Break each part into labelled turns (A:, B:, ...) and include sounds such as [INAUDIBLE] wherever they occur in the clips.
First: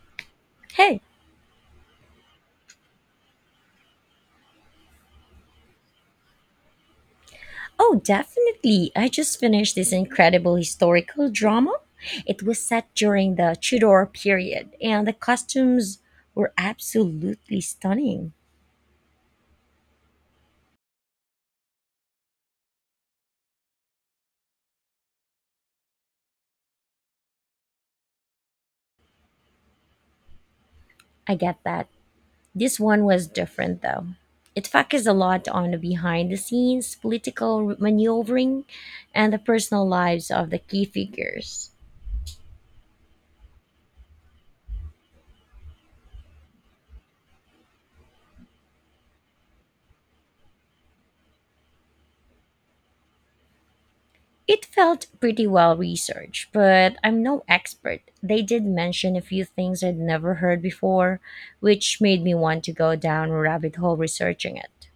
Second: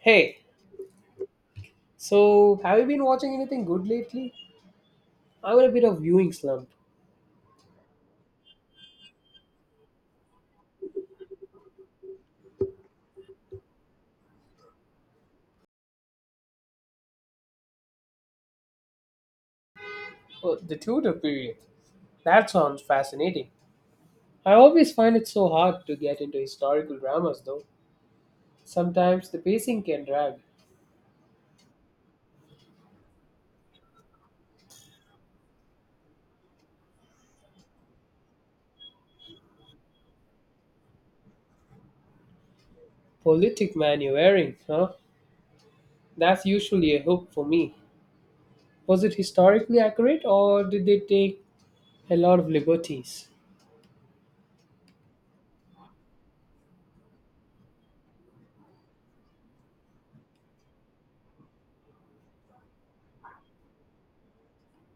A: Hey,
B: Hey,
A: so have you been watching anything good lately? I'm in a bit of viewing slump.
B: oh, definitely. I just finished this incredible historical drama. It was set during the Tudor period, and the costumes were absolutely stunning.
A: Oh, the Tudor period. That sounds fascinating. I always find it so hard to get into historical dramas, though. Sometimes the pacing can drag.
B: I get that. This one was different, though. It focused a lot on the behind the scenes, political maneuvering, and the personal lives of the key figures.
A: Politic maneuvering, huh? That's usually a hook for me. Was it historically accurate, or did they take a lot of liberties?
B: It felt pretty well researched, but I'm no expert. They did mention a few things I'd never heard before, which made me want to go down a rabbit hole researching it.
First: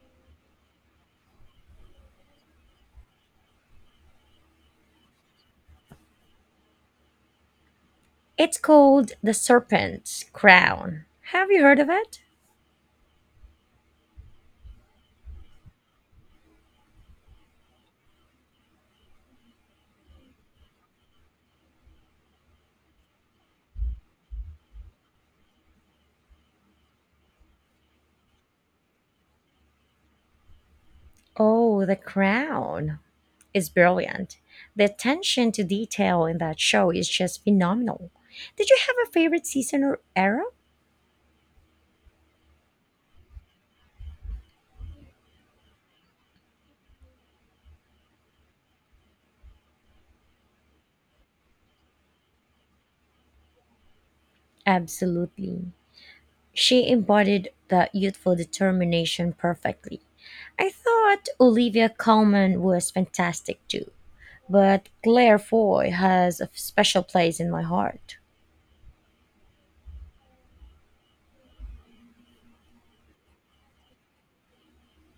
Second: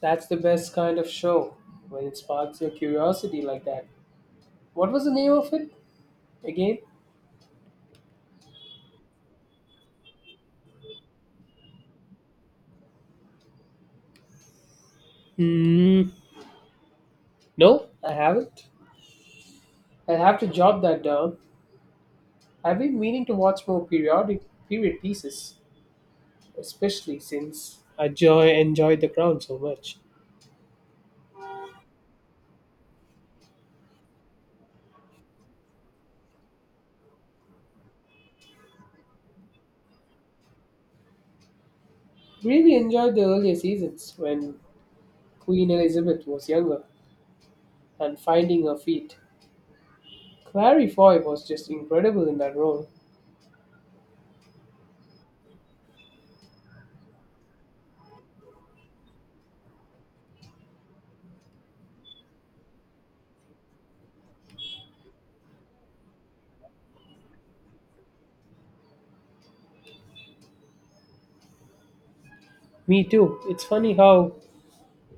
A: That's the best kind of show when it sparks your curiosity like that. What was the name of it again?
B: It's called The Serpent's Crown. Have you heard of it?
A: Hmm. No, I haven't. I'll have to jot that down. I've been meaning to watch more period pieces, especially since I joy enjoyed the crown so much.
B: Oh, The Crown is brilliant. The attention to detail in that show is just phenomenal. Did you have a favorite season or era?
A: Really enjoyed the earlier seasons when Queen Elizabeth was younger and finding her feet. Clary Foy was just incredible in that role.
B: Absolutely. She embodied that youthful determination perfectly. I thought Olivia Colman was fantastic too, but Claire Foy has a special place in my heart.
A: Me too. It's funny how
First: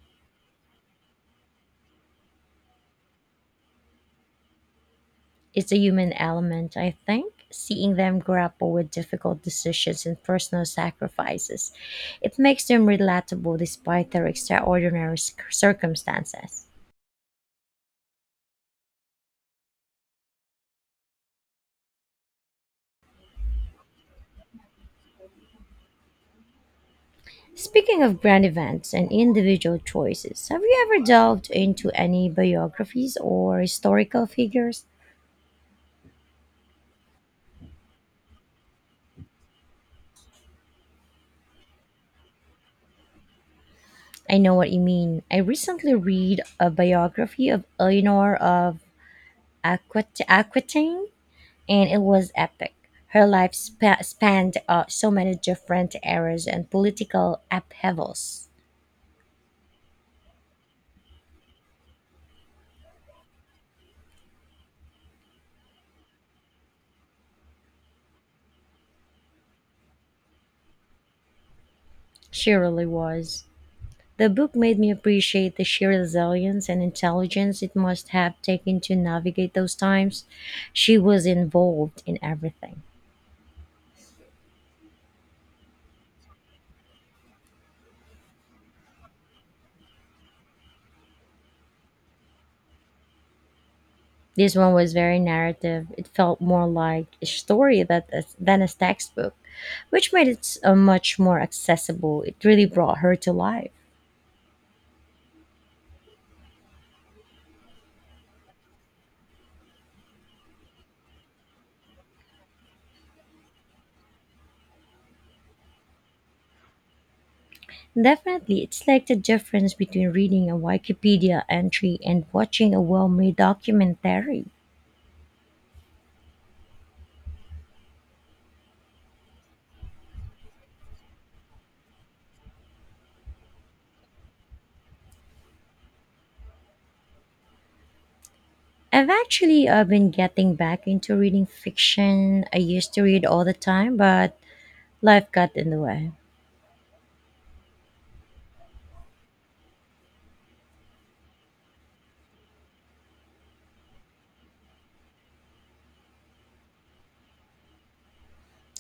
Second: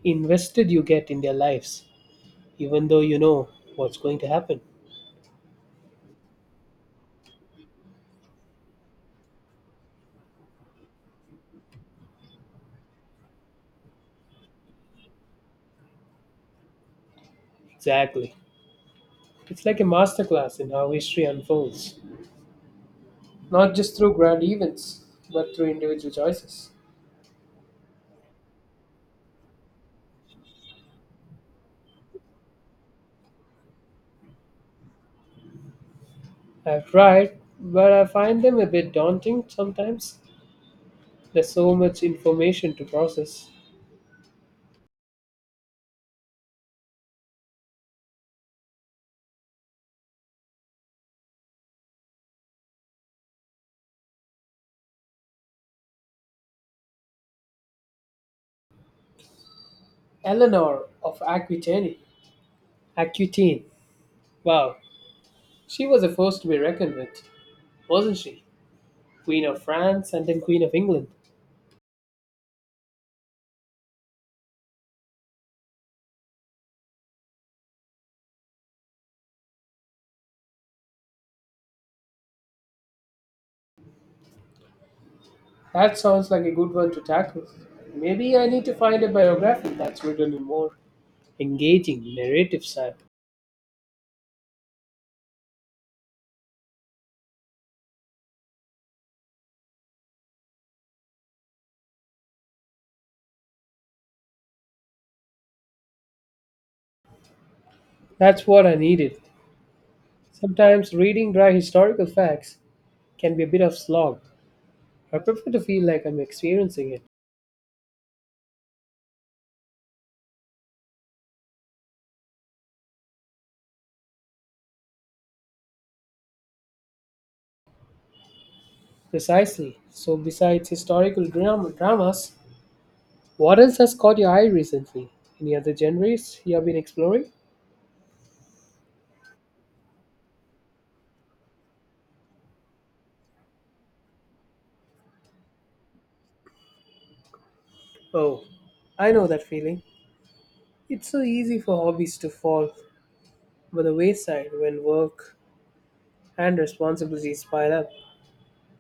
A: invested you get in their lives, even though you know what's going to happen.
B: It's a human element, I think. Seeing them grapple with difficult decisions and personal sacrifices, it makes them relatable despite their extraordinary circumstances.
A: Exactly. It's like a masterclass in how history unfolds, not just through grand events, but through individual choices.
B: Speaking of brand events and individual choices, have you ever delved into any biographies or historical figures?
A: I've tried, but I find them a bit daunting sometimes. There's so much information to process.
B: I know what you mean. I recently read a biography of Eleanor of Aquitaine, and it was epic. Her life spanned so many different eras and political upheavals.
A: Eleanor of Aquitaine. Aquitaine. Wow. She was a force to be reckoned with, wasn't she? Queen of France and then Queen of England.
B: She really was. The book made me appreciate the sheer resilience and intelligence it must have taken to navigate those times. She was involved in everything.
A: That sounds like a good one to tackle. Maybe I need to find a biography that's written in more engaging narrative style.
B: This one was very narrative. It felt more like a story that, than a textbook, which made it much more accessible. It really brought her to life.
A: That's what I needed. Sometimes reading dry historical facts can be a bit of slog. I prefer to feel like I'm experiencing it.
B: Definitely, it's like the difference between reading a Wikipedia entry and watching a well made documentary.
A: Precisely. So, besides historical dramas, what else has caught your eye recently? Any other genres you have been exploring?
B: I've actually been getting back into reading fiction. I used to read all the time, but life got in the way.
A: Oh, I know that feeling. It's so easy for hobbies to fall by the wayside when work and responsibilities pile up.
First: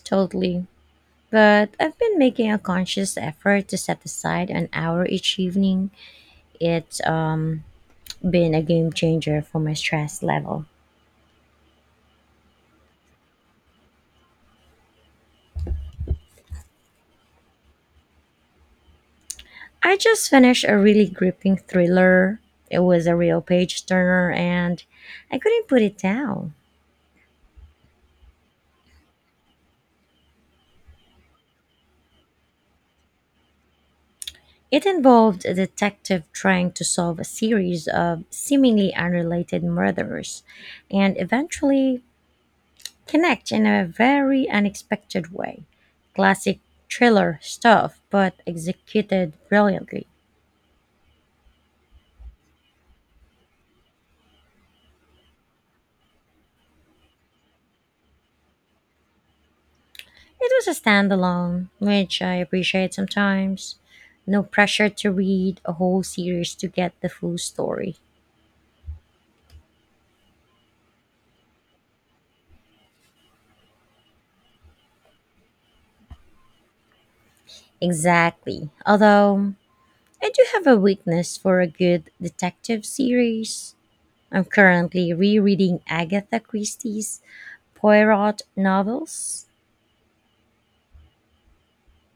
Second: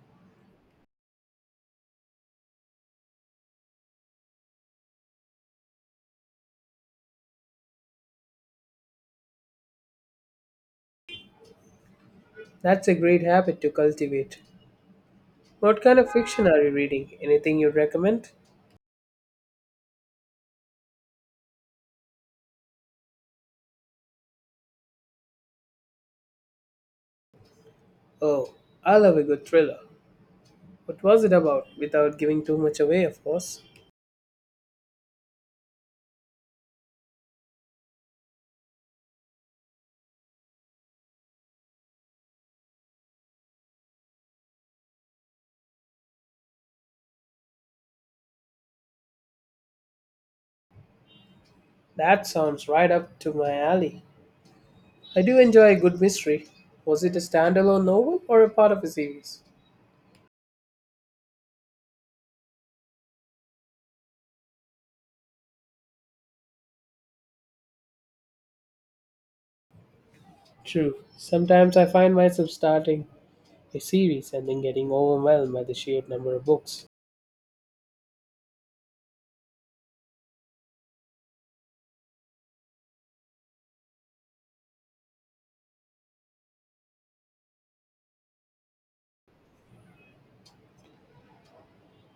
B: Totally. But I've been making a conscious effort to set aside an hour each evening. It's been a game changer for my stress level.
A: That's a great habit to cultivate. What kind of fiction are you reading? Anything you'd recommend?
B: I just finished a really gripping thriller. It was a real page turner, and I couldn't put it down.
A: Oh, I love a good thriller. What was it about? Without giving too much away, of course.
B: It involved a detective trying to solve a series of seemingly unrelated murders and eventually connect in a very unexpected way. Classic thriller stuff, but executed brilliantly.
A: That sounds right up to my alley. I do enjoy a good mystery. Was it a standalone novel or a part of a series?
B: It was a standalone, which I appreciate sometimes. No pressure to read a whole series to get the full story.
A: True. Sometimes I find myself starting a series and then getting overwhelmed by the sheer number of books.
B: Exactly. Although, I do have a weakness for a good detective series. I'm currently rereading Agatha Christie's Poirot novels.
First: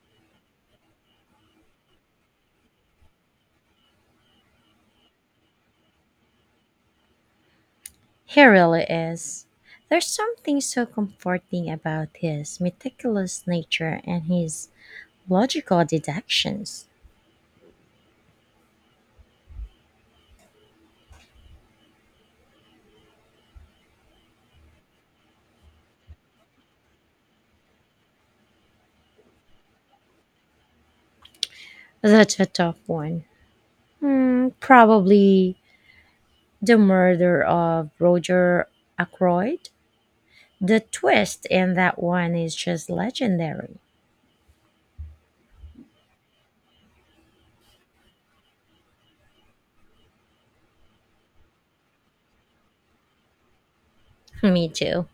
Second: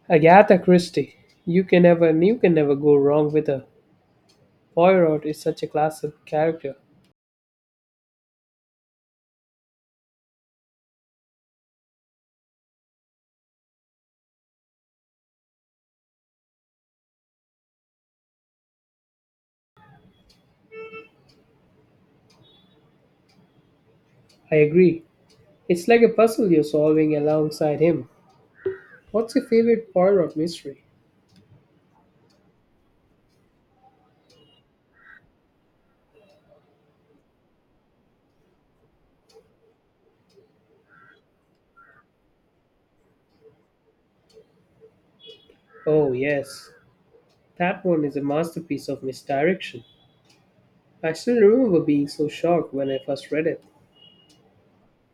A: Agatha Christie. You can never go wrong with her. Poirot is such a classic character.
B: He really is. There's something so comforting about his meticulous nature and his logical deductions.
A: I agree. It's like a puzzle you're solving alongside him. What's your favorite Poirot mystery?
B: That's a tough one. Hmm, probably The Murder of Roger Ackroyd. The twist in that one is just legendary.
A: Oh yes. That one is a masterpiece of misdirection. I still remember being so shocked when I first read it.
B: [LAUGHS] Me too.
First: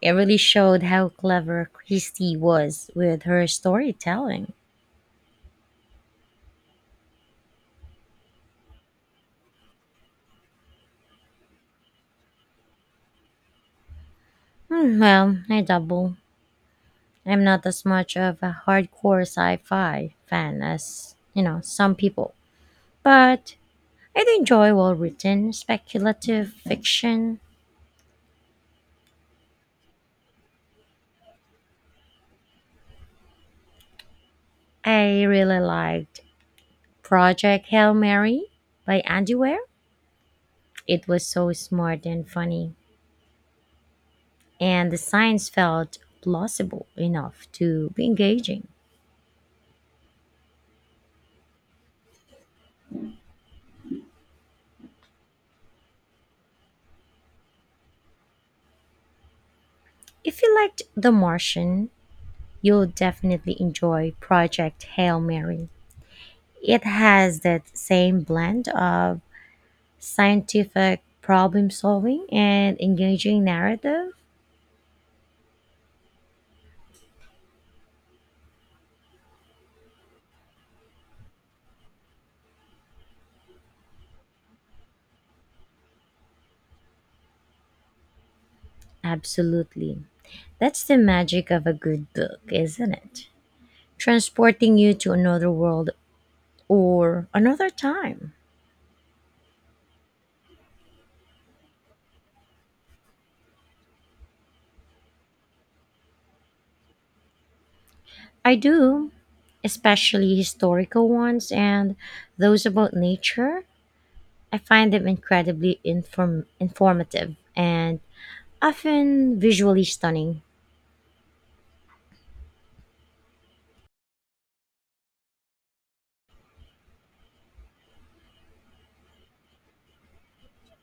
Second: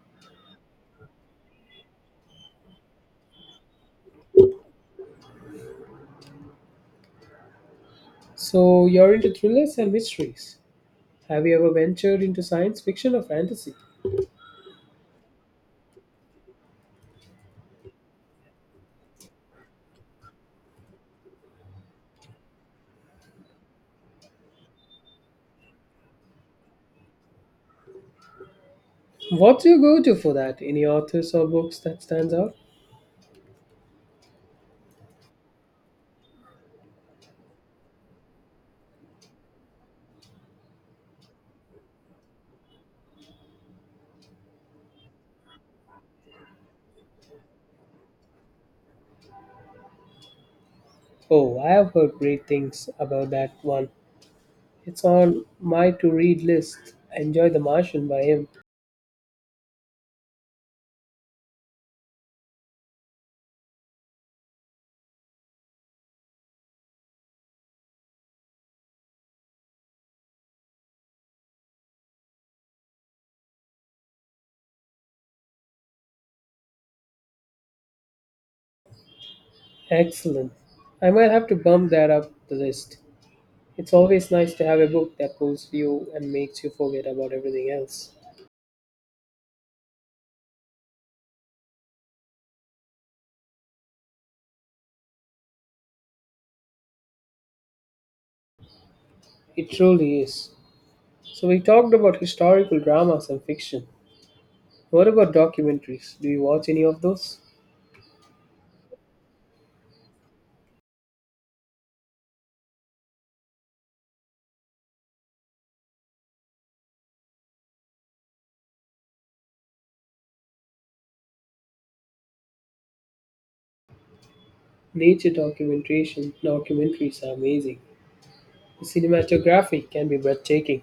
B: It really showed how clever Christie was with her storytelling.
A: So, you're into thrillers and mysteries. Have you ever ventured into science fiction or fantasy?
B: Hmm, well, I double. I'm not as much of a hardcore sci-fi fan as, you know, some people. But I do enjoy well-written, speculative fiction.
A: What's your go to for that? Any authors or books that stands out?
B: I really liked Project Hail Mary by Andy Weir. It was so smart and funny, and the science felt plausible enough to be engaging.
A: Oh, I have heard great things about that one. It's on my to read list. Enjoy The Martian by him.
B: If you liked The Martian, you'll definitely enjoy Project Hail Mary. It has that same blend of scientific problem solving and engaging narrative.
A: Excellent. I might have to bump that up the list. It's always nice to have a book that pulls you and makes you forget about everything else.
B: Absolutely. That's the magic of a good book, isn't it? Transporting you to another world or another time.
A: It truly is. So we talked about historical dramas and fiction. What about documentaries? Do you watch any of those?
B: I do, especially historical ones and those about nature. I find them incredibly informative and often visually stunning.
A: Nature documentation documentaries are amazing. The cinematography can be breathtaking.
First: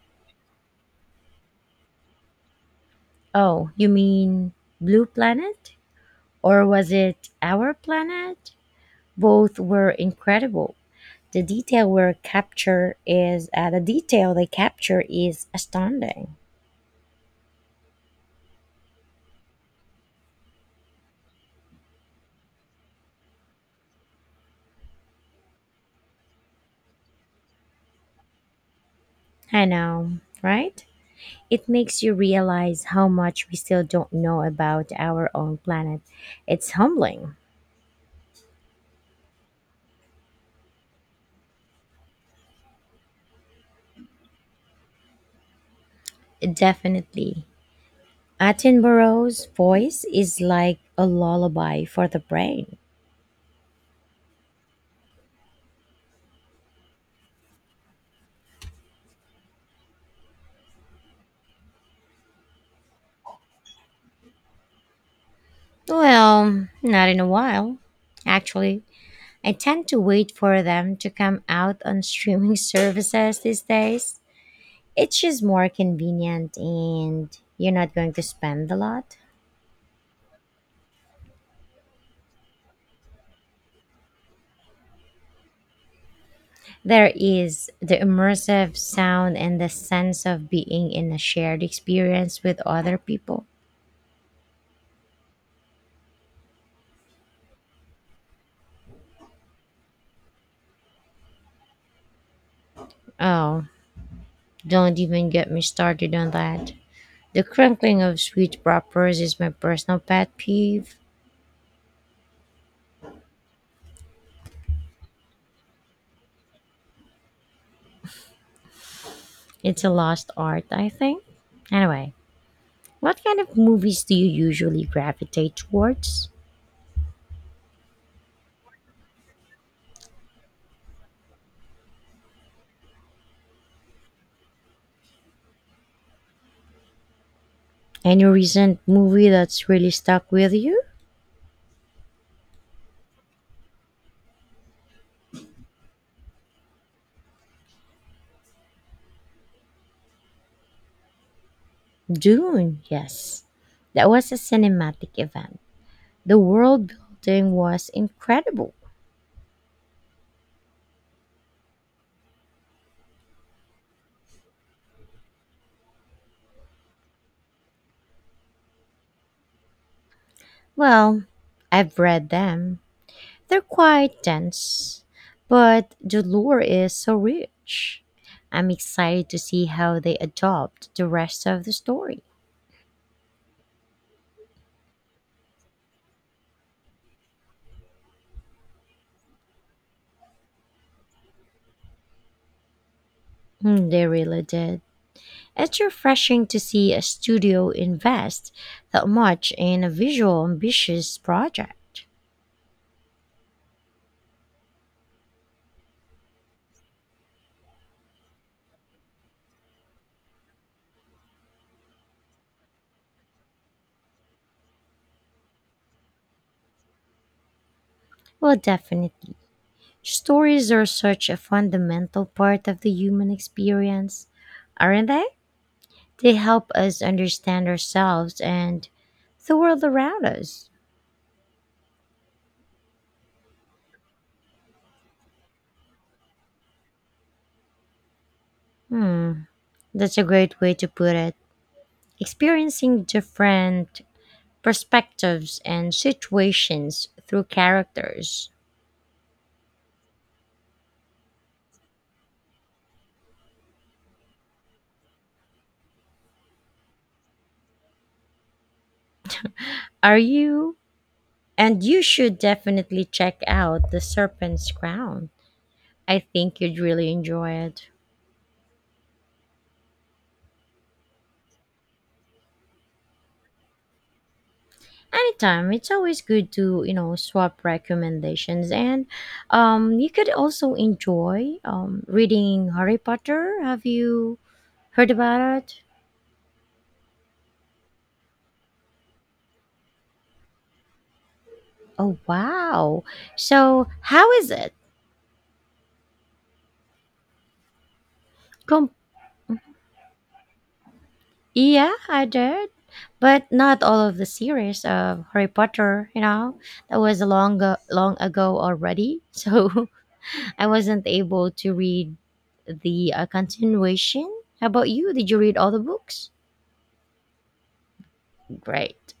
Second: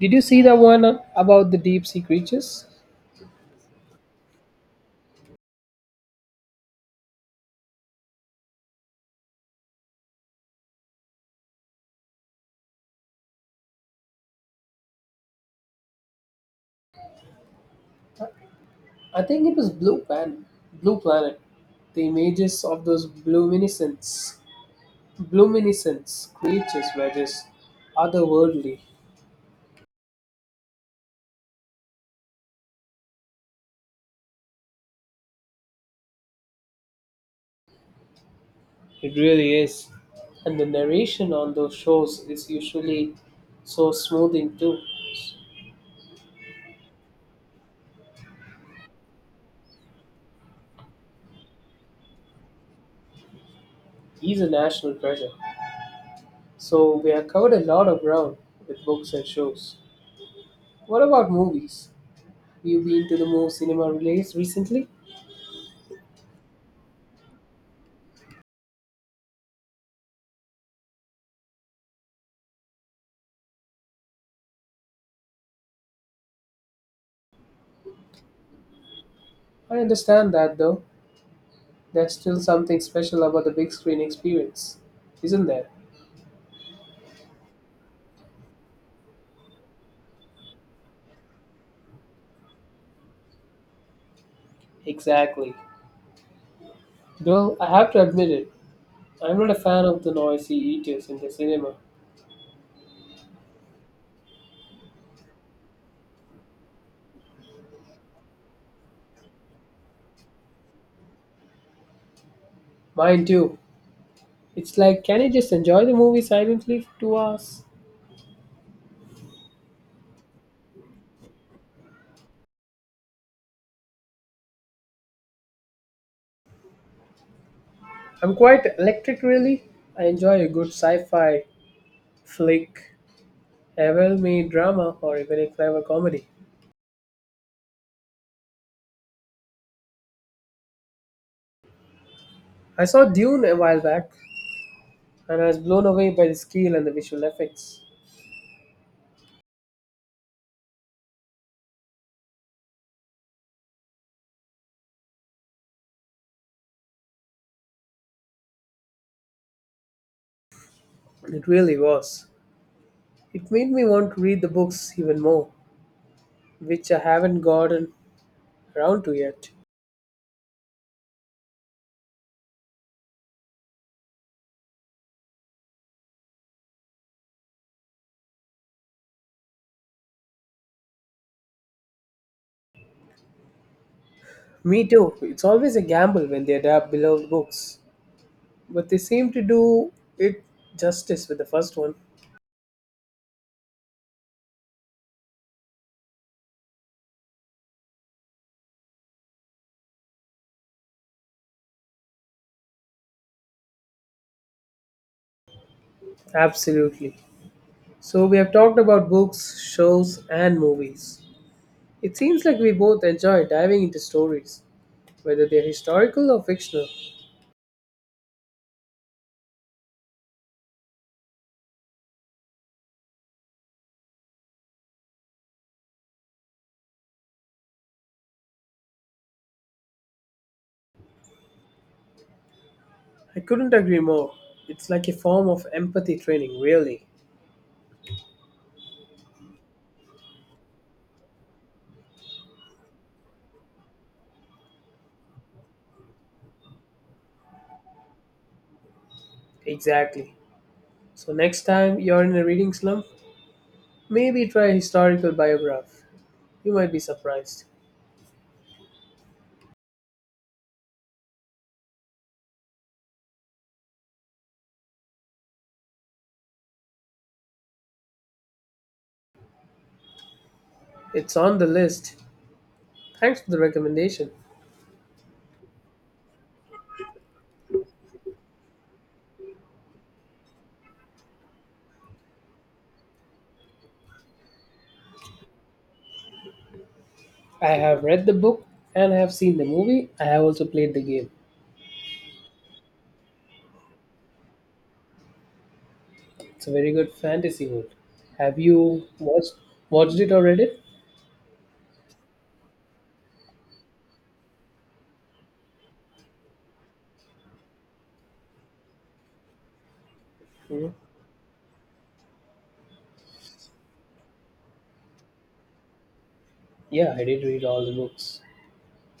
A: Did you see the one about the deep sea creatures?
B: Oh, you mean Blue Planet? Or was it Our Planet? Both were incredible. The detail they capture is astounding.
A: I think it was Blue Planet. Blue Planet. The images of those luminescence, luminescence creatures were just otherworldly.
B: I know, right? It makes you realize how much we still don't know about our own planet. It's humbling,
A: It really is. And the narration on those shows is usually so smoothing too.
B: definitely. Attenborough's voice is like a lullaby for the brain.
A: He's a national treasure. So we have covered a lot of ground with books and shows. What about movies? Have you been to the more cinema release recently?
B: Well, not in a while, actually. I tend to wait for them to come out on streaming [LAUGHS] services these days. It's just more convenient and you're not going to spend a lot.
A: I understand that though. There's still something special about the big screen experience, isn't there?
B: There is the immersive sound and the sense of being in a shared experience with other people.
A: Exactly. Though I have to admit it, I'm not a fan of the noisy eaters in the cinema.
B: Oh, don't even get me started on that. The crinkling of sweet wrappers is my personal pet peeve.
A: Mine too. It's like, can you just enjoy the movie silently for 2 hours?
B: It's a lost art, I think. Anyway, what kind of movies do you usually gravitate towards?
A: I'm quite electric, really. I enjoy a good sci fi flick a well-made drama or even a clever comedy.
B: Any recent movie that's really stuck with you?
A: I saw Dune a while back and I was blown away by the scale and the visual effects.
B: Dune, yes. That was a cinematic event. The world building was incredible.
A: It really was. It made me want to read the books even more, which I haven't gotten around to yet.
B: Well, I've read them. They're quite dense, but the lore is so rich. I'm excited to see how they adopt the rest of the story.
A: Me too. It's always a gamble when they adapt beloved books, but they seem to do it justice with the first one.
B: Mm, they really did. It's refreshing to see a studio invest that much in a visual ambitious project.
A: Absolutely. So we have talked about books, shows, and movies. It seems like we both enjoy diving into stories whether they're historical or fictional.
B: Well, definitely. Stories are such a fundamental part of the human experience, aren't they? They help us understand ourselves and the world around us.
A: I couldn't agree more. It's like a form of empathy training, really.
B: Hmm, that's a great way to put it. Experiencing different perspectives and situations through characters.
A: Exactly. So, next time you're in a reading slump, maybe try a historical biograph. You might be surprised.
B: Are you? And you should definitely check out The Serpent's Crown. I think you'd really enjoy it.
A: It's on the list. Thanks for the recommendation.
B: Anytime, it's always good to swap recommendations, and you could also enjoy reading Harry Potter. Have you heard about it?
A: I have read the book and I have seen the movie. I have also played the game.
B: Oh wow, so how is it?
A: It's a very good fantasy world. Have
B: Com-
A: you watched it or read it?
B: yeah, I did, but not all of the series of Harry Potter, that was a long ago already, so [LAUGHS] I
A: Mhm.
B: wasn't able to read the continuation. How about you, did you read all the books?
A: Yeah, I did read all the books.
B: Great.